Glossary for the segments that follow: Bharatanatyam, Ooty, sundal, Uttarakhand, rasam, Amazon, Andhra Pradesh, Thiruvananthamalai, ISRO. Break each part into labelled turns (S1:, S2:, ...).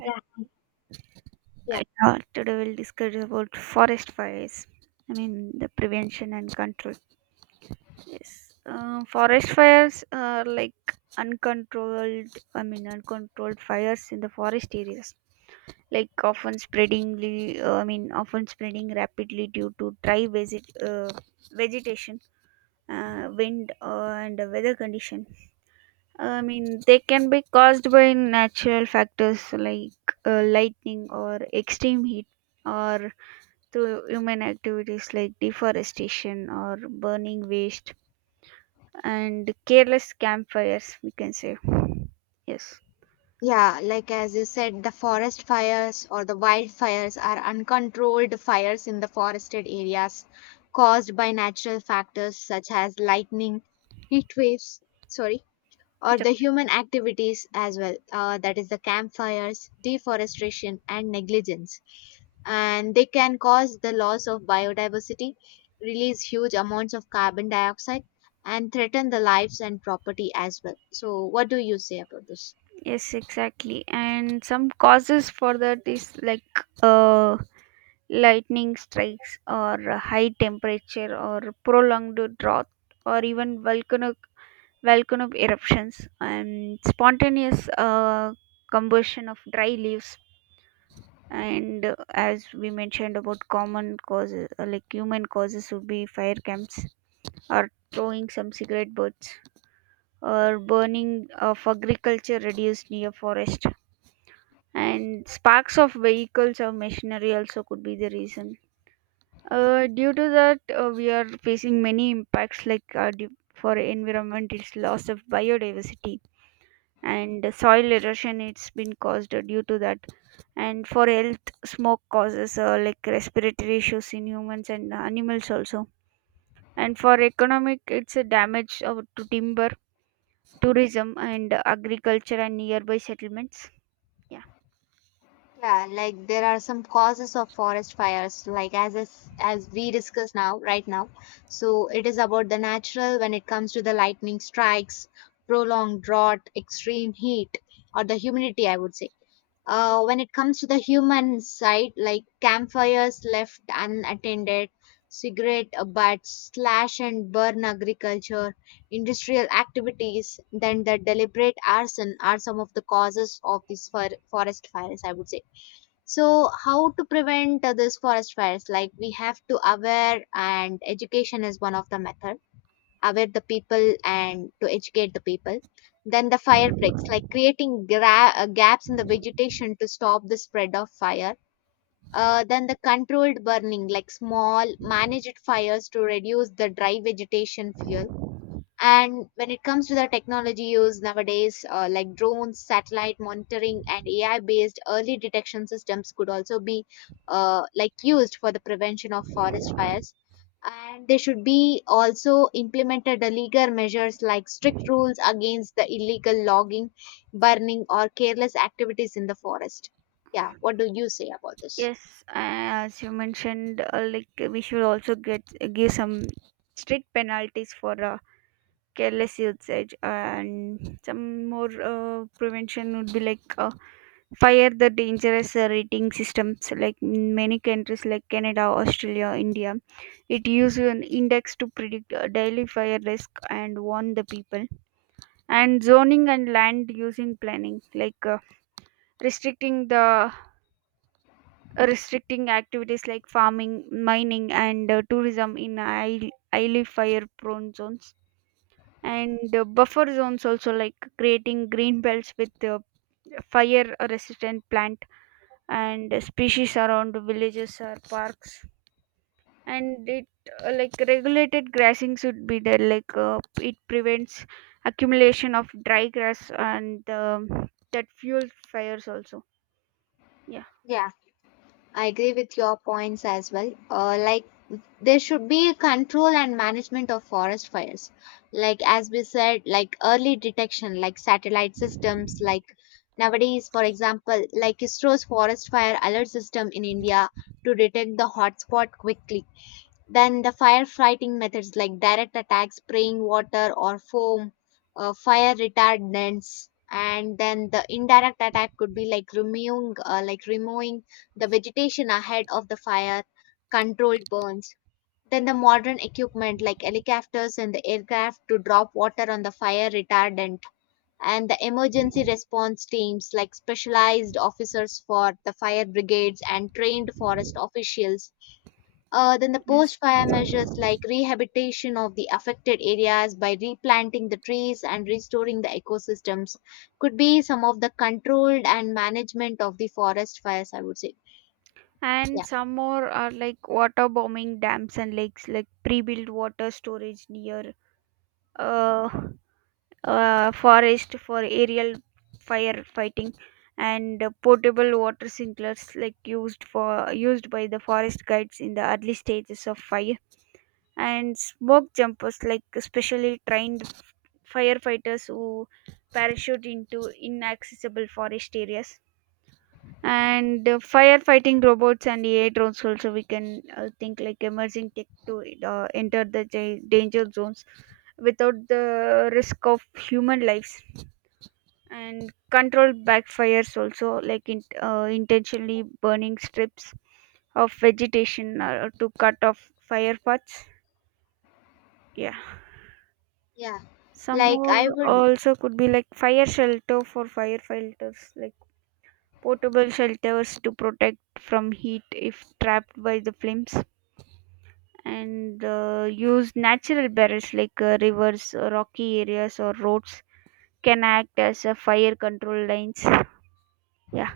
S1: I,
S2: Yeah, yeah,
S1: today we'll discuss about forest fires. I mean the prevention and control. Yes. Forest fires are like uncontrolled. I mean uncontrolled fires in the forest areas, like often spreadingly. I mean often spreading rapidly due to dry vegetation, wind, and the weather condition. I mean they can be caused by natural factors like lightning or extreme heat, or through human activities like deforestation or burning waste and careless campfires, we can say. Yes.
S2: yeah. Like as you said, the forest fires or the wildfires are uncontrolled fires in the forested areas caused by natural factors such as lightning, heat waves, sorry, or
S1: It's
S2: the
S1: okay.
S2: human activities as well. That is the campfires, deforestation, and negligence. And they can cause the loss of biodiversity, release huge amounts of carbon dioxide, and threaten the lives and property as well. So, what do you say about this?
S1: Yes, exactly. And some causes for that is like lightning strikes, or a high temperature, or prolonged drought, or even volcanic eruptions, and spontaneous combustion of dry leaves. And as we mentioned about common causes, like human causes would be fire camps, or throwing some cigarette butts, or burning of agriculture reduced near forest, and sparks of vehicles or machinery also could be the reason. Due to that, we are facing many impacts, like for environment it's loss of biodiversity and soil erosion it's been caused due to that. And for health, smoke causes like respiratory issues in humans and animals also. And for economic, it's a damage of, to timber, tourism and agriculture and nearby settlements, yeah.
S2: Yeah, like there are some causes of forest fires, like as we discuss now, right now. So it is about the natural when it comes to the lightning strikes, prolonged drought, extreme heat, or the humidity, I would say. When it comes to the human side, like campfires left unattended, cigarette butts, slash and burn agriculture, industrial activities, then the deliberate arson are some of the causes of these forest fires, I would say. So, how to prevent this forest fires? Like we have to aware, and education is one of the method. Aware the people and to educate the people. Then the fire breaks, like creating gaps in the vegetation to stop the spread of fire. Then the controlled burning, like small managed fires to reduce the dry vegetation fuel, and when it comes to the technology used nowadays, like drones, satellite monitoring, and AI based early detection systems could also be like used for the prevention of forest fires. And there should be also implemented the legal measures like strict rules against the illegal logging, burning, or careless activities in the forest. Yeah, what do you say about this?
S1: Yes, as you mentioned, like we should also get give some strict penalties for careless usage. And some more prevention would be like fire the dangerous rating systems, like in many countries like Canada, Australia, India, it uses an index to predict daily fire risk and warn the people. And zoning and land using planning, like restricting the uh, restricting activities like farming, mining, and tourism in highly fire prone zones. And buffer zones also, like creating green belts with fire resistant plants and species around villages or parks. And it uh, like regulated grassing should be there, like it prevents accumulation of dry grass, and that fuels fires also, yeah.
S2: Yeah, I agree with your points as well. Like there should be control and management of forest fires, like as we said, like early detection like satellite systems, like nowadays for example like isro's forest fire alert system in india to detect the hotspot quickly, then the firefighting methods like direct attacks spraying water or foam, fire retardants, and then the indirect attack could be like removing the vegetation ahead of the fire, controlled burns, then the modern equipment like helicopters and the aircraft to drop water on the fire retardant, and the emergency response teams like specialized officers for the fire brigades and trained forest officials. Then the
S1: Yes.
S2: post fire measures like rehabilitation of the affected areas by replanting the trees and restoring the ecosystems could be some of the controlled and management of the forest fires, I would say.
S1: And
S2: Yeah.
S1: some more are like water bombing, dams and lakes, like pre-built water storage near uh, forest for aerial firefighting. And portable water sprinklers, like used by the forest guides in the early stages of fire. And smoke jumpers, like specially trained firefighters who parachute into inaccessible forest areas. And firefighting robots and AI drones also, we can think, like emerging tech to enter the danger zones without the risk of human lives. And controlled backfires also, like intentionally burning strips of vegetation to cut off fire paths, yeah.
S2: Yeah.
S1: Some
S2: Like I
S1: more
S2: would
S1: also could be like fire shelter for firefighters, like portable shelters to protect from heat if trapped by the flames. And use natural barriers like rivers, rocky areas, or roads can act as fire control lines. Yeah.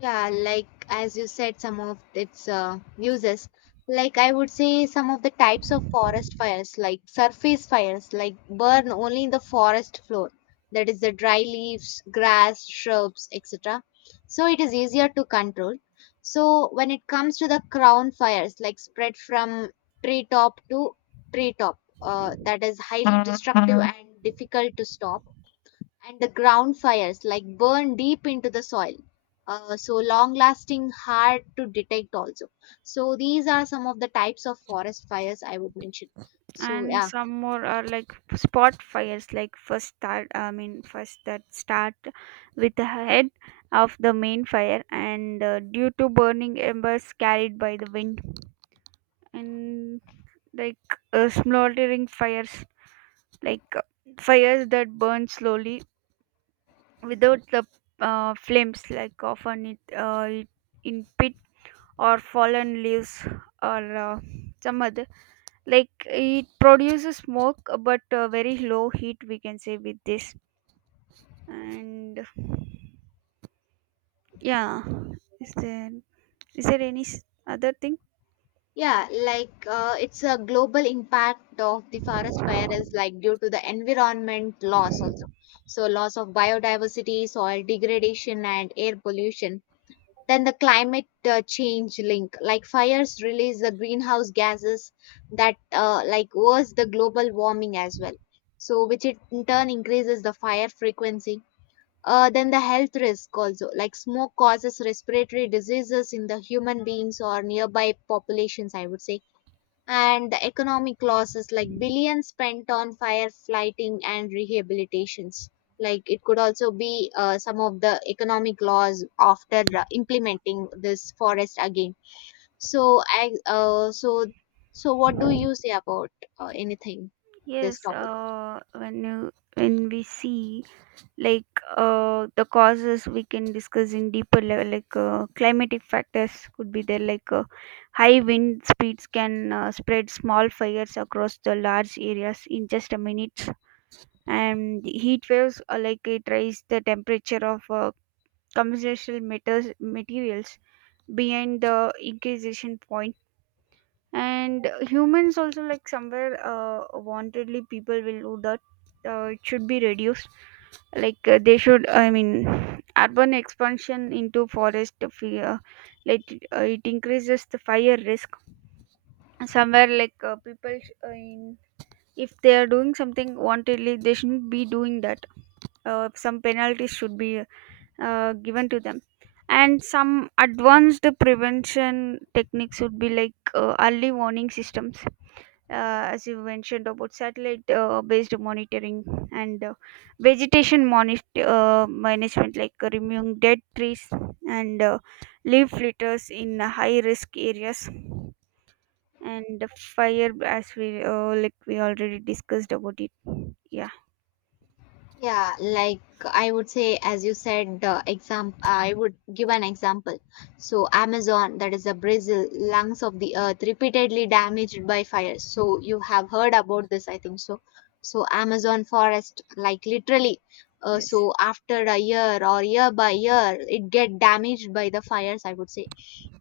S2: Yeah, like as you said, some of its uses. Like I would say, some of the types of forest fires, like surface fires, like burn only in the forest floor. That is the dry leaves, grass, shrubs, etc. So it is easier to control. So when it comes to the crown fires, like spread from treetop to treetop, that is highly destructive and difficult to stop, and the ground fires like burn deep into the soil, so long lasting, hard to detect also. So these are some of the types of forest fires I would mention. So
S1: And
S2: yeah.
S1: some more are like spot fires, like first that start with the head of the main fire, and due to burning embers carried by the wind. And like smoldering fires, like fires that burn slowly without the flames, like often it in pit, or fallen leaves, or some other, like it produces smoke but very low heat, we can say with this. And yeah, is there is there any other thing?
S2: Yeah, like it's a global impact of the forest fire is like due to the environment loss also. So loss of biodiversity, soil degradation, and air pollution. Then the climate change link, like fires release the greenhouse gases that like worse the global warming as well. So which it in turn increases the fire frequency. Then the health risk also, like smoke causes respiratory diseases in the human beings or nearby populations, I would say, and the economic losses like billions spent on firefighting and rehabilitations, like it could also be some of the economic laws after implementing this forest again. So i uh, so so what do you say about anything
S1: Yes.
S2: this topic?
S1: Uh when you when we see, like the causes we can discuss in deeper level, like climatic factors could be there, like high wind speeds can spread small fires across the large areas in just a minute. And the heat waves are, like it raise the temperature of commercial materials behind the incubation point. And humans also, like somewhere wantedly people will do that. It should be reduced, like they should I mean urban expansion into forest fear, like it increases the fire risk somewhere, like people sh- in if they are doing something wantedly, they shouldn't be doing that. Some penalties should be given to them. And some advanced prevention techniques would be, like early warning systems. As you mentioned about satellite based monitoring, and management, like removing dead trees and leaf litters in high risk areas. And the fire, as we already discussed about it, yeah.
S2: Yeah, like I would say, as you said, the example, I would give an example. So Amazon, that is the Brazil, lungs of the earth, repeatedly damaged by fires. So you have heard about this, I think so. So Amazon forest, like literally,
S1: Yes.
S2: so after a year or year by year, it get damaged by the fires, I would say,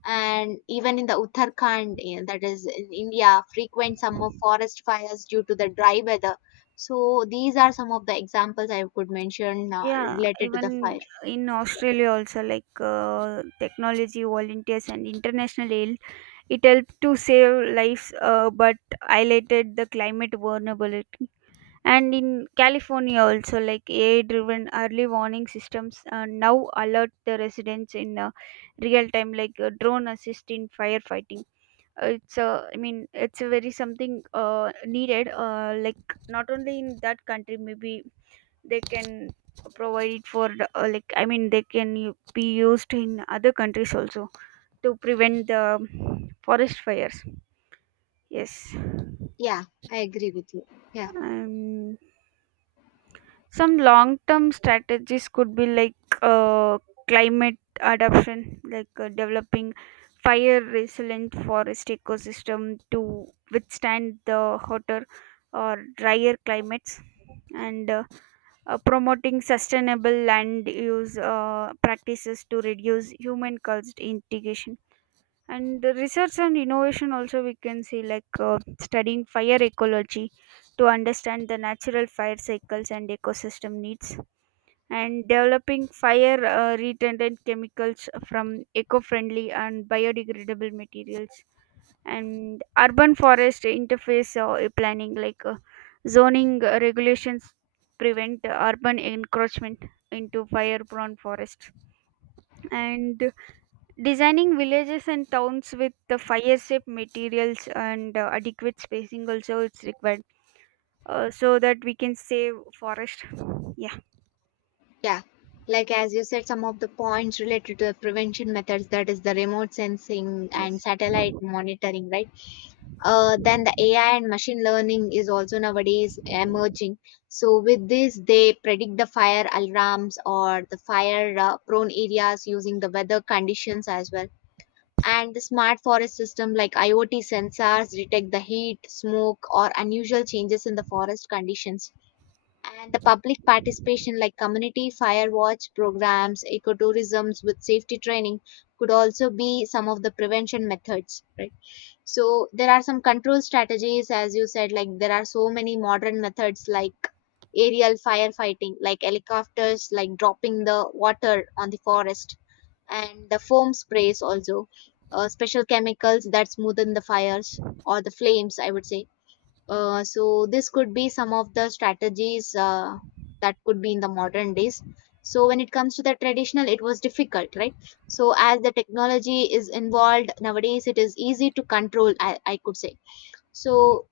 S2: and even in the Uttarakhand, eh, that is in India, frequent some of forest fires due to the dry weather. So these are some of the examples I could mention
S1: Yeah.
S2: related to the
S1: Even
S2: fire.
S1: in Australia also, like technology volunteers and international aid, it helped to save lives, but highlighted the climate vulnerability. And in California also, like AI-driven early warning systems now alert the residents in real time, like drone assist in firefighting. It's a very something needed. Like, not only in that country, maybe they can provide it for like, I mean, they can be used in other countries also, to prevent the forest fires. Yes.
S2: Yeah, I agree with you. Yeah,
S1: Um, Some long term strategies could be, like uh, climate adaptation, like developing fire resilient forest ecosystem to withstand the hotter or drier climates. And promoting sustainable land use practices to reduce human caused integration. And the research and innovation also, we can see, like studying fire ecology to understand the natural fire cycles and ecosystem needs. And developing fire retardant chemicals from eco-friendly and biodegradable materials. And urban forest interface planning, like zoning regulations prevent urban encroachment into fire prone forests. And designing villages and towns with the fire safe materials, and adequate spacing also, it's required, so that we can save forest. Yeah,
S2: yeah. Like as you said, some of the points related to the prevention methods, that is the remote sensing and
S1: yes.
S2: satellite monitoring, right? Then the AI and machine learning is also nowadays emerging. So with this, they predict the fire alarms or the fire prone areas using the weather conditions as well. And the smart forest system like IoT sensors detect the heat, smoke, or unusual changes in the forest conditions. And the public participation like community fire watch programs, ecotourisms with safety training could also be some of the prevention methods, right? So there are some control strategies as you said, like there are so many modern methods like aerial firefighting like helicopters like dropping the water on the forest and the foam sprays also. Uh, special chemicals that smoothen the fires or the flames, I would say. Uh, so this could be some of the strategies that could be in the modern days. So when it comes to the traditional, it was difficult, right? So as the technology is involved nowadays, it is easy to control, I could say. Yeah. So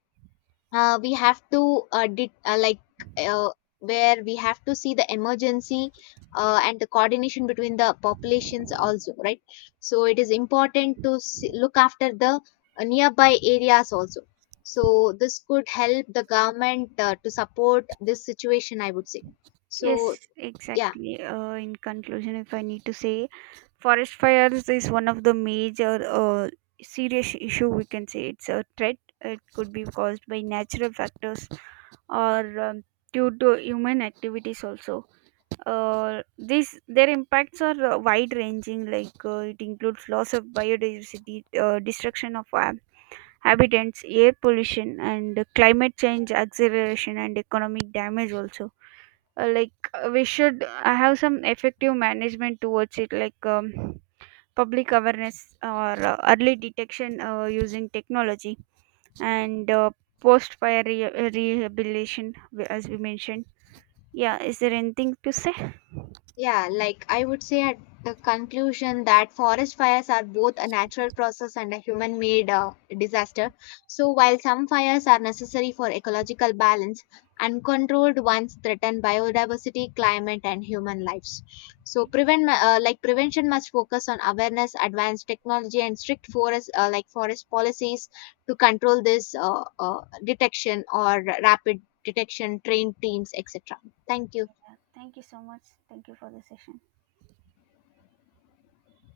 S2: we have to did, like uh, where we have to see the emergency and the coordination between the populations also, right? So it is important to see, look after the nearby areas also. So this could help the government to support this situation, I would say.
S1: Yes,
S2: So yeah.
S1: exactly. In conclusion, if I need to say, forest fires is one of the major serious issue, we can say it's a threat. It could be caused by natural factors, or due to human activities also. Uh, these their impacts are wide ranging, like it includes loss of biodiversity, destruction of habitats, air pollution, and climate change acceleration, and economic damage also. Like we should have some effective management towards it, like public awareness, or early detection using technology, and post fire rehabilitation, as we mentioned. Yeah. Is there anything to say?
S2: Yeah, like I would say at the conclusion that forest fires are both a natural process and a human made disaster. So, while some fires are necessary for ecological balance, uncontrolled ones threaten biodiversity, climate, and human lives. So, prevention must focus on awareness, advanced technology, and strict forest policies to control this detection or rapid detection, trained teams, etc. Thank you.
S1: Thank you so much. Thank you for the session.